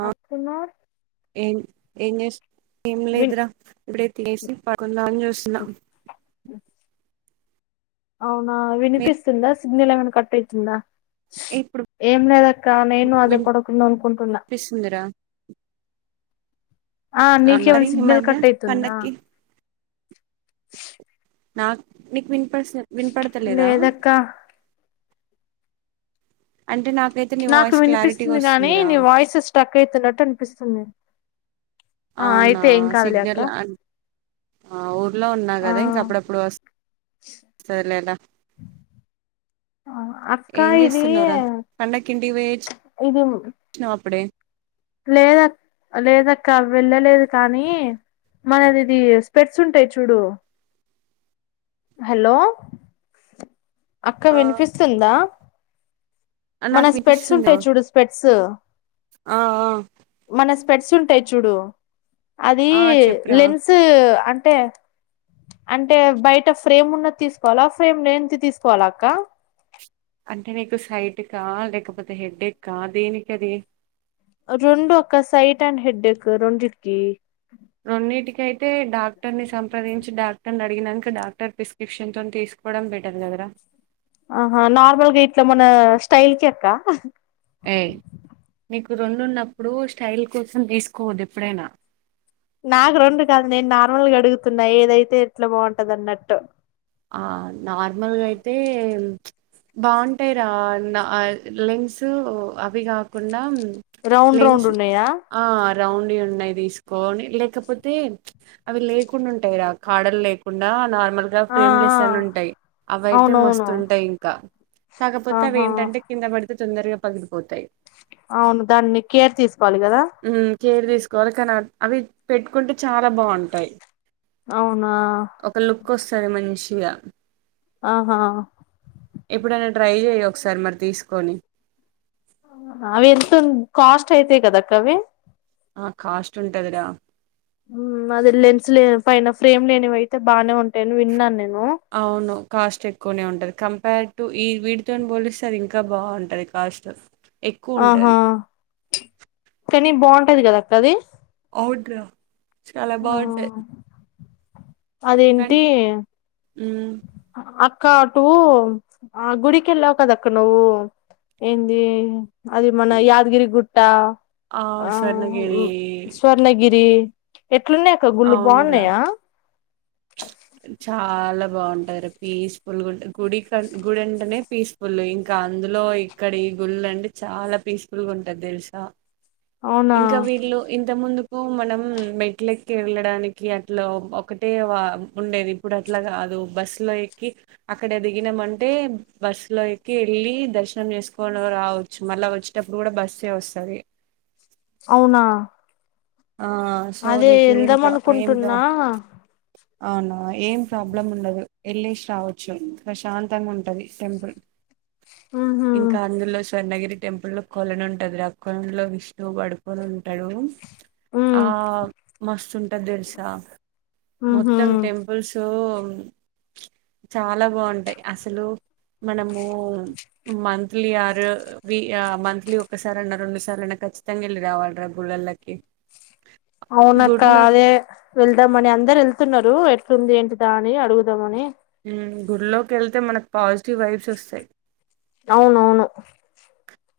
ఆ అప్పునార్ ఏం ఏం చేస్తు ఏం లేదురా ఇప్పుడే తినేసి పడుకుందామని చూస్తున్న అవునా మీరు వినిపిస్తుందా సింగిల్ ఏమన్నా కట్టయితుందా ఇప్పుడు ఏం లేదక్క నేను అదే పడుకుందాం అనుకుంటున్నా వినిపిస్తుందిరా ఆ మరి నీకేవన్ ఈ సిగ్నల్ మధ్య కట్ అయితుందా పండక్కి నాకు నీకు విన్ పి పడుసేవ్ వినపడతలేదా లేదక్క అంటే నాకు నాకు వినిపిస్తుంది గాని నీ వాయిస్ స్ట్రక్ ఐతున్నట్టు అనిపిస్తుంది ఆ అవునా అయితే ఏం కాదులే అక్క సిగ్నల్ అన్ ఆ ఇంట్లో ఉన్నా ఆ కదా ఇంక అప్పుడప్పుడు వ వస్తుంది లేరా ఆ అక్క ఏం ఇది చేస్తున్నావు రా పండకింటికి పోయి వచ్చినవ అప్పుడే లేదక లేదక్క వెళ్ళలేదు కానీ మనది ఇది స్పెడ్స్ ఉంటాయి చూడు హలో అక్క ఆ వినిపిస్తుందా ఆ, మన నాకు స్పెట్స్ వినిపిస్తుందా ఉంటాయి చూడు స్పెట్స్ ఆ ఆ మన పెట్స్ ఉంటాయి చూడు అది ఆ చెప్పురా లెన్సు అంటే అంటే ఫ్రేమ్ ఉన్నది తీసుకోవాల ఫ్రేమ్ లేనిది తీసుకోవాలా అక్క అంటే నీకు సైట్ కా లేకపోతే హెడేక్ కా దేనికిది రెండు ఒకక్క సైడ్ అండ్ హెడ్డక్ రెండికి రెండున్నిటికి అయితే డా డాక్టర్ ని సంప్రదించి డాక్టర్ అడిగినాక డాక్టర్ ప్రిస్క్రిప్షన్ తో తీసుకోవడం బెటర్ కదా రా ఆహా నార్మల్గా ఇట్లా మన స్టైల్ కి అక్క ఏయ్ నీకు రెండున్నప్పుడు స్టైల్ కోసం తీసుకోవదు ఎప్పుడైనా నాకు రెండు కాదు నేను నార్మల్గా అడుగుతున్నా ఏదైతే ఎట్లా బాగుంటది అన్నట్టు ఆ నార్మల్గా అయితే బాగుంటాయి రా నా లెన్సు అవి కాకుండా రౌండ్ రౌండ్ లెన్స్ ఉన్నాయా ఆ రౌండ్ యిఉన్నాయి తీసుకోని లేకపోతే అవి లేకుండా ఉంటాయి రా కాడలు లేకుండా నార్మల్ గా ఆ ఫ్రేమ్ లెస్ అని ఉంటాయి అవి ఆ అయితే అవునవును మస్తుంటాయి ఇంకా కాకపోతే అవి ఆహా ఏంటంటే కింద పడి తే తొందరగా పగిలిపోతాయి. అవును దాన్ని కేర్ తీసుకోవాలి కదా కేరు తీసుకోవాలి కానీ అవి పెట్టుకుంటే చాలా బావుంటాయి. అవునా ఫ్రెష్ గా ఆహా ఎప్పుడైనా ట్రై చెయ్యి ఒకసారి మరి తీసుకొని అవి ఎంత కాస్ట్ అయితాయి కదాక్క అవి ఆ కాస్ట్ ఉంటదిరా అదే లెన్స్ లే పైన ఫ్రేమ్ లేనివి అయితే బానే ఉంటాయి అని విన్నాను నేను అవును కాస్ట్ ఎక్కువనే ఉంటది కంపేర్ టు ఈ వీటితోని పోలిస్తే అది ఇంకా బావుంటది కాస్ట్ ఎక్కువ ఆహా ఉంటది కానీ బాగుంటాది కదా అక్క అది అవును రా చాలా ఆ బాగుంటాయి అదేంటి హ్మ్ అక్క అటు ఆ గుడికెళ్ళావు కదక్క నువ్వు ఏంది అది మన యాద్గిరి గుట్ అట్ట ఆ స్వర్ణగిరి ఎట్లున్నాయక్క గుళ్ళు అవునురా బాగున్నాయా బాగుంటాయి పీస్ఫుల్ గుడి క గుడి వెంటనే పీస్ఫుల్ ఇం ఇంకా అందులో ఇక్కడ ఈ గుళ్ళు అంటే చాలా పీస్ఫుల్ గా ఉంటది తెలుసా అవునా ఇంకా వీళ్ళు ఇంత ముందు మనం మెట్ల ఎక్కి వెళ్ళడానికి అట్లా ఒకటే ఉండేది ఇప్పుడు అట్లా కాదు బస్ లో ఎక్కి అక్కడ ఎ దిగినామంటే బస్ లో ఎక్కి వెళ్ళి దర్శనం చేసుకోని రావచ్చు మళ్ళా వచ్చేటప్పుడు కూడా బస్ వస్తుంది అవునా సో అదే నీకు ఏం వెళ్దాం ప్ర ఏం ప్ర అనుకుంటున్నా అవునా ఏం ప్రాబ్లం ఉండదు వెల్లేసి రావచ్చు ప్రశాంతంగా ఉంటది టెంపుల్ ఉహు ఇంకా అందులో స్వర్ణగిరి టెంపులు కొలనుంటది ఆ కొలన్ లో విష్ణువు పడుకొని ఉంటాడు ఉ ఆ మస్తు ఉంటది తెలుసా మొత్తం ఉహు టెంపుల్స్ చాలా బాగుంటాయి అసలు మనము మన్ త్లి ఆరు వి ఆ మంత్లీ ఒకసార అయినా రెండు సార్ అయిన ఖచ్చితంగా వెళ్ళి రావాలి రా గుళ్ళలకు కి అవునక్క అదే వెళ్దామని అందరు వెళ్తున్నారు ంది ఏంటి దా అని అడుగుదామని గుడిలోకి వెళ్తే మనకు పాజిటివ్ వైబ్స్ వస్తాయి అవునవును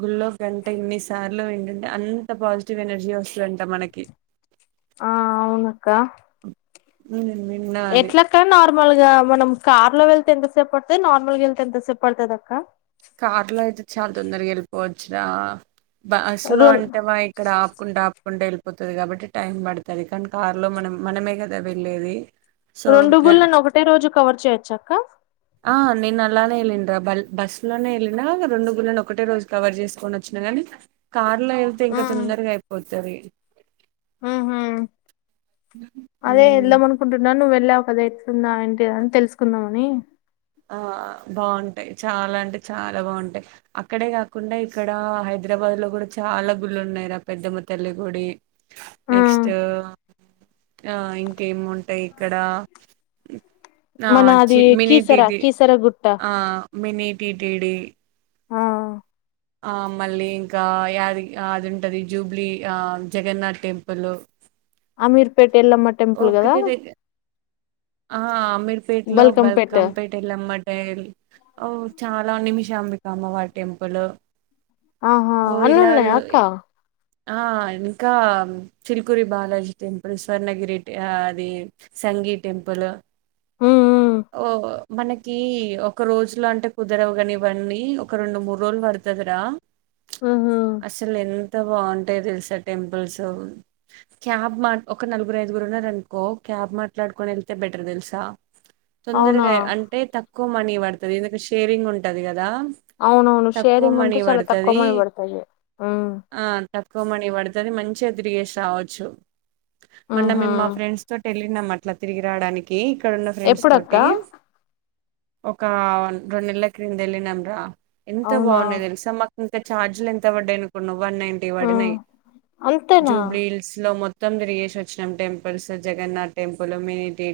గుల్లో గంట ఎన్నిసార్లు వింటుంటే అంత పాజిటివ్ ఎనర్జీ వస్తుందంట మనకి ఆ అవునక్క మ్మ్ నిన్నా అది ఎట్లక్క నార్మల్ గా మనం కార్ లో వెళ్తే ఎంతసేపు పడుతు నార్మల్ గా వెళ్తే ఎంతసేపు పడుతది అక్క కార్ లో అయితే చాల్ తొందరకి వెళ్ళిపోవచ్చు రా బస్ లో రెం అంటే వా ఇక్కడ ఆపుకుంటా ఆప్ కుంటే వెళ్ళిపోతది కాబట్టి టైం పడతది కానీ కారు లో మనం మనమే కదా వెళ్లేేది రోండుగుళ్ళలను ఒకటే రోజు కవర్ చేయొచ్చక్క ఎలేండ్ర బల్ బస్ లోనే వెళ్ళినా రెండు గుళ్ళను ఒకటే రోజు కవర్ చేసుకొని వచ్చిన కానీ కార్ లో వెళ్తే ఇంకా తొందరగా అయిపోద్ది తది మ్మ్ హు అదే వెళ్దాం అనుకుంటున్నా నువ్వెల్ ఇలా ఒకద్ ఎట్లుందా ఏంటిదని తెలుసుకుందామని ఆ బాగుంటాయి చాలా అంటే చాలా బాగుంటాయి అక్కడే కాకుండా ఇక్కడ హైదరాబాద్ లో కూడా చాలా గుళ్ళున్నాయిరా పెద్దమ్మ తల్లి గుడి ఆ నెక్స్ట్ ఆ ఇంకేముంటాయి ఇక్కడ ఆ మన అది చీన్ మినిట్ కీసర ఇది కీసర గుట్ట ఆ మినిట్ టి టి డి ఆ మళ్ళీ ఇంకా యాది అది ఉంటది జూబ్లీ ఆ Jagannath temple Ameerpet Yellamma temple గదా దగ్గర ఆ అమీర్పేట్లో బల్కంపేట్ బల్కాంపేట్ ఎల్లమ్మటెల్ ఓ చాలా నిమిష శ్యాంబికా అమ్మవారి టెంపులు ఆహా అన్నున్నయ అక్క ఆ ఇంకా చిల్కురి బాలాజీ టెంపుల్ స్వర్ణగిరి ట్ అది సంగీత్ టెంపులు హ్మ్. హ్మ్. ఓహో మనకి ఒక రోజులో అంటే కుదరవు కాని ఇవన్నీ ఒక రెండు మూడు రోజులు పడుతదిరా హుహు. అసలెం ఎంత బాగుంటాయో తెలుసా టెంపుల్స్ క్యాబ్ మాట్ ఒక నలుగురు ఐదుగురు ఉన్నారనుకో క్యాబ్ మాట్లాడుక్ కొని వెళ్తే బెటర్ తెల్సా అవునా? తొందరగా అంటే తక్ క్కువ మనీ పడుతది ఎందుకు షేరింగ్ ఉంటది కదా అవునవును తక్కువ షేరింగ్ ఉంటే మనీ చాలా తక్కువ పడుతది మనీ పడతది హ్మ్ ఆ తక్కువ మనీ పడుతది మంచిగా తిరిగేసి రావచ్చు మొన్న హుహు. మేమ్ మా ఫ్రెండ్స్ తోటి ఎళ్లినం అట్ అట్ల తిరిగి రాడానికి ఇక్కడున్న ఫ్రెండ్స్ ఎప్పుడక్క? తోటి ఒక రెండు నెలల క్రింద వెళ్ళినంరా ఎంత అవునా? బావున్నాయి తెలుసా మాక్ ఇంకా ఛార్జులు ఎంత పడ్డాయి అనుకున్నావు. వన్ నైటీ హ్మ్. పడినాయి. అంతేనా? జూబ్లీ హిల్స్ లో మొత్తం మొత్తం తిరిగేసి వచ్చిన్నాం టెంపుల్స్ జగన్నాథ్ టెంపుల్ పొల్లం మెంటి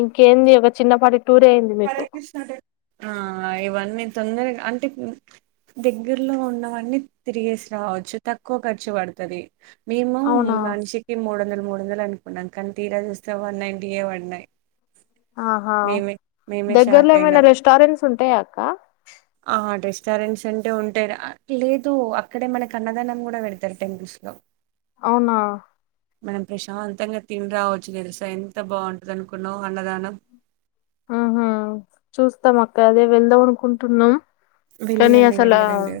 ఇంకేంది ఒక చిన్నపాటి టూరే అయ్యింది హరే మీకు కృష్ణ టెం ఆ ఇవన్నీ తొందరగా అంటే దగ్గరలో ఉన్నవన్నీ తిరిగేసి రావచ్చు. తక్కువ ఖర్చు పడుతది మేము అవునా? మనిషికి మూడందలు. మూడు వందలు అనుకున్నాం కానీ తీరా చూస్తే సేవన్ నైంటీ ఏ పడ్నాయ్ ఆహా షాక్ దగ్గర్లో ఏమైనా అయినాం రెస్టారెంట్స్ ఉంటాయా అక్క ఆ రెస్టారెంట్స్ అంటే ఉంటాయ్ రా లేదు అక్కడే మనకి అన్నదానం కూడా పెడతారు టెంపుల్స్ లో అవునా మనం ప్రశాంతంగా తినిరావచ్చు తెలుస ఎంత బాగుంటంది అనుకున్నావు అన్నదానం ఆహా చూస్తాం అక్క అదే వెళ్దాం అనుకుంటున్నాం. కానీ వెళ్ళిరండి అసల వెళ్ళిరండి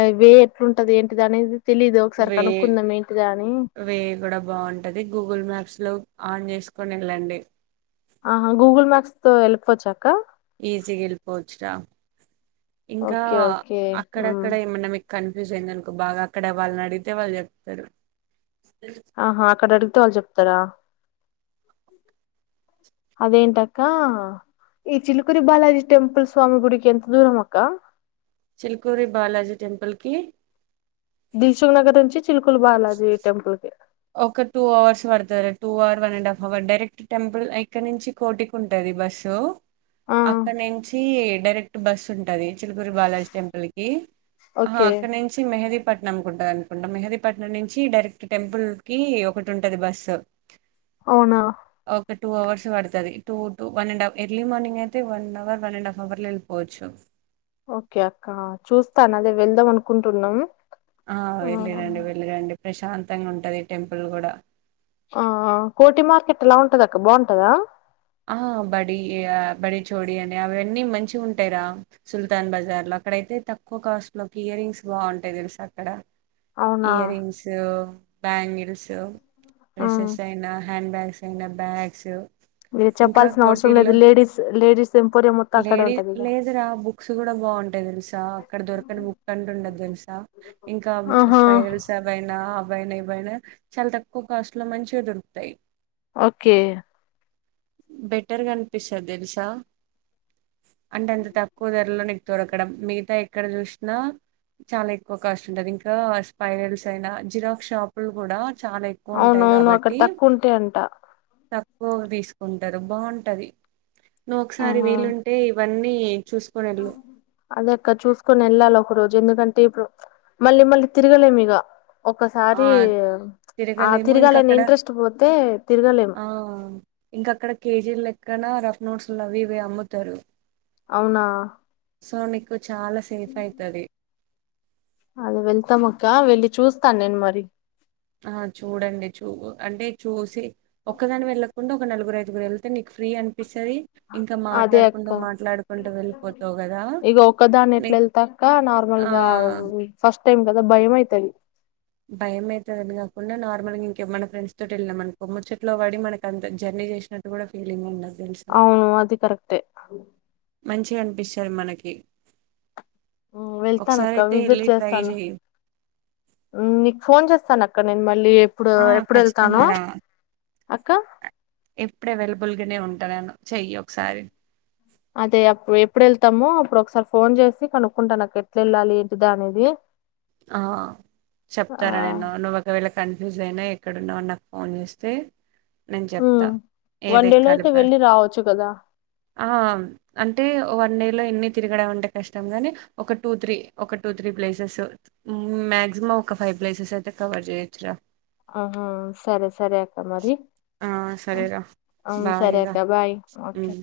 అవే ఉంటంది ఏంటిది అనేది తెలీదు. ఒకసారి వే కనుక్కుందాం ఏంటిదా అని. వే గుడ బాగుంటది, గూగుల్ మ్యాప్స్ లో ఆన్ చేసుకొని ఎళ్ళండి. ఆహ గూగుల్ మ్యాప్స్ తో వెళ్ళి పోవచ్చాక్క? ఈజీగా వెళ్లిపోవచ్చు రా ఇంకా ఓకే ఓకే హ్మ్. అక్కడక్కడ ఏమన్నా పెట్ కన్ఫ్యూజ్ అయిందనుకో బాగా అక్కడ వాళ్ళనడిగితే వాళ్ళు చెప్తరు. ఆహా అక్కడ అడుగితే వాళ్ళు చెప్తరా అదేంటక్క, ఈ చిలుకురి బాలాజీ టెంపుల్ స్వామి గుడికి ఎంత దూరం అక్క. చిల్కూరి బాలాజీ టెంపుల్ కి దిల్సుగ్ నగర్ నుంచి చిల్కుల్ బాలాజీ టెంపల్ కి ఒక టూ అవర్స్ పడుతది రా. Two hour one and half hour direct temple ఇక్కడ నుంచి కోటికి ఉంటుంది బస్సు. ఆ! అక్కడ నుంచి డైరెక్ట్ బస్సు ఉంటది. చిలుకూరి బాలాజ్ టెంపుల్ కి, ఆహ ఓకే. అక్కడి నుంచి మెహది పట్నంకుంటదనుకుంటా, మెహదీ పట్నం నుంచి డైరెక్ట్ టెంపుల్ కి ఒకటి ఉంటది బస్సు. అవునా. టూ అవర్స్ వడతది, two two one and half. Early morning అయితే one hour, one and half hour లో వెళ్ళిపోవచ్చు. ఓకే అక్క చూస్తాను అదే వెళ్దాం అనుకుంటున్నాం. ఆ హ్మ్. వెళ్లిరండి వెళ్లిరండి. ప్రశాంతంగా ఉంటది టెంపుల్ కూడా. ఆ కోటి మార్కెట్ ఎలా ఉంటదక్క బాగుంటదా? ఆ! బడి ఆహ్, బడి చోడి అని అవన్నీ మంచిగ ఉంటయ్ రా, సుల్తాన్ బజార్ ల అక్కడయితే తక్కువ కాస్ట్ లోకి ఇయర్ రంగ్స్ బాగుంటయ్ తెలుసా అక్కడ. అవునా? ఇయర్ రింగ్స్ బ్యాంగిల్స్ హ్మ్. డ్రెస్సెస్ అయినా హ్యాండ్ బ్యాగ్స్ అండ్ బ్యాగ్స్ మీరు ఇంకా చెప్పాల్సిన అవసరం కోటీల్లో, లేదు. లేడీస్ లేడీస్ ఎంపోరియం మొత్తం అక్కడే లేడీ ఉంటదిగా. లేదురా బుక్స్ కూడా బాగుంటయ్ తెలుసా, అక్కడ దొరకని బుక్ అంటూ ఉండదు తెలుసా, ఇంకా ఆహా! స్పైరల్స్ అవైనా అవైనా ఇవైనా చాలా తక్కువ కాస్ట్ లో మంచిగా దొరుకుతయ్. ఓకే బెటర్గా అనిపిస్తది తెలుసా, అంటే అంత తక్కువ ధరలో నీకు దొడకడం మిగతా ఎక్కడ చూసినా, చాలా ఎక్కువ కాస్ట్ ఉంటది. ఇంకా స్పైరల్స్ అయినా జిరాక్ షాపులు కూడా చాలా ఎక్కువ ఉంటాయి అవునవును అక్కడ తక్కువ ఉంటై అంట పో తీస్ ఉంటరు బావుంటది. నువ్ ఒకసారి వీలుంటే వన్నీ చూసుకుని వెళ్ళు అదేక్క చూసుకొని వెళ్ళాలి ఒక రోజు ఎందుకంటే ఇప్పుడు ప్చ్ మళ్ళీ మళ్ళీ తిరగలేము ఇగ ఆ ఒక్కసారి ప్చ్ ఆ తిరగలేము ఇంకా తిరగాలని అక్కడ ఇంట్రెస్ట్ పోతే తిరగలేం కనా రఫ్ నోట్సులు అవి ఇవి అమ్ముతరు అవునా సో నీకు చాలా సేఫ్ అయితది అది వెళ్తాం అక్క వెళ్ళి చూస్తాను నేను మరి ఆ చూడండి చూ అంటే చూసి ఒక్కదాన్ని వెళ్ళకుండా నలుగురు ఐదుగురు వెళ్తే నీకు ఫ్రీ అని అనిపిస్తాది ఇంకా అదే అక్క మాట్లాడుకుంటూ మాట్లాడుకుంటూ వెళ్ళిపోతావు్ కదా ఇక ఒక్కదాన్ని ఎట్లా నెక్ట్ వెళ్తా ఆ టైమ్ కదా భయంమ అవుత అది భయం అవుతుందని కాకుండా నార్మల్ గా ఇంక మన ఫ్రెండ్ తో వెళ్ళినం అనుకో ముచ్చట్లో పడి మన అంత జర్నీ చేసినట్టు కూడా ఫీలింగ్ ఉండదు తెలుసా అవును అది కరెక్టఏ అ మంచి అనిపిస్తారు మనకి వెళ్తాన ఒకసారి అక్క అయితే విజిట్ వెళ్ళి ట్రై చేస్తాను చెయి నీకు ఫోన్ చేస్తాను అ ఆ ఖచ్చితంగా రా అక్క ఎప్పుడు అవైలబుల్గానే ఉంటాన్నాను చెయ్యి ఒకసారి అదే అప్పు ఎప్పుడు వెళ్తాముో అప్పుడు ఒకసారి ఫోన్ చేసి కనుక్కుంటాను నాకు ఎట్లా వెళ్ళాలి ఏంటిదా అనేది ఆ ఆ చెప్తారా నేన్న నువ్వు ఒకవేళ కంట జైనా ఎక్కడున్నా నాకు ఫోన్ చేస్తే నేను హ్మ్ చెప్తా ఏది వన్ డే లో ఎక్కాలి అయితే బస్ వెళ్ళి రావచ్చు కదా అంటే వన్ డే లో ఎన్ని తిరగడం అంటే కష్టం ని ఒక టూ త్రీ ఒక టూ త్రీ ప్లేసెస్ మా్యాక్సిమం ఒక ఫైవ్ ప్లేసెస్ అయితే కవర్ చేయొచ్చురా ఆహా సరే సర సరేక మరి ఆ సరేరా అవు బాయ్ సరే ఇగ అక్క బాయ్ ఓకే ఉమ్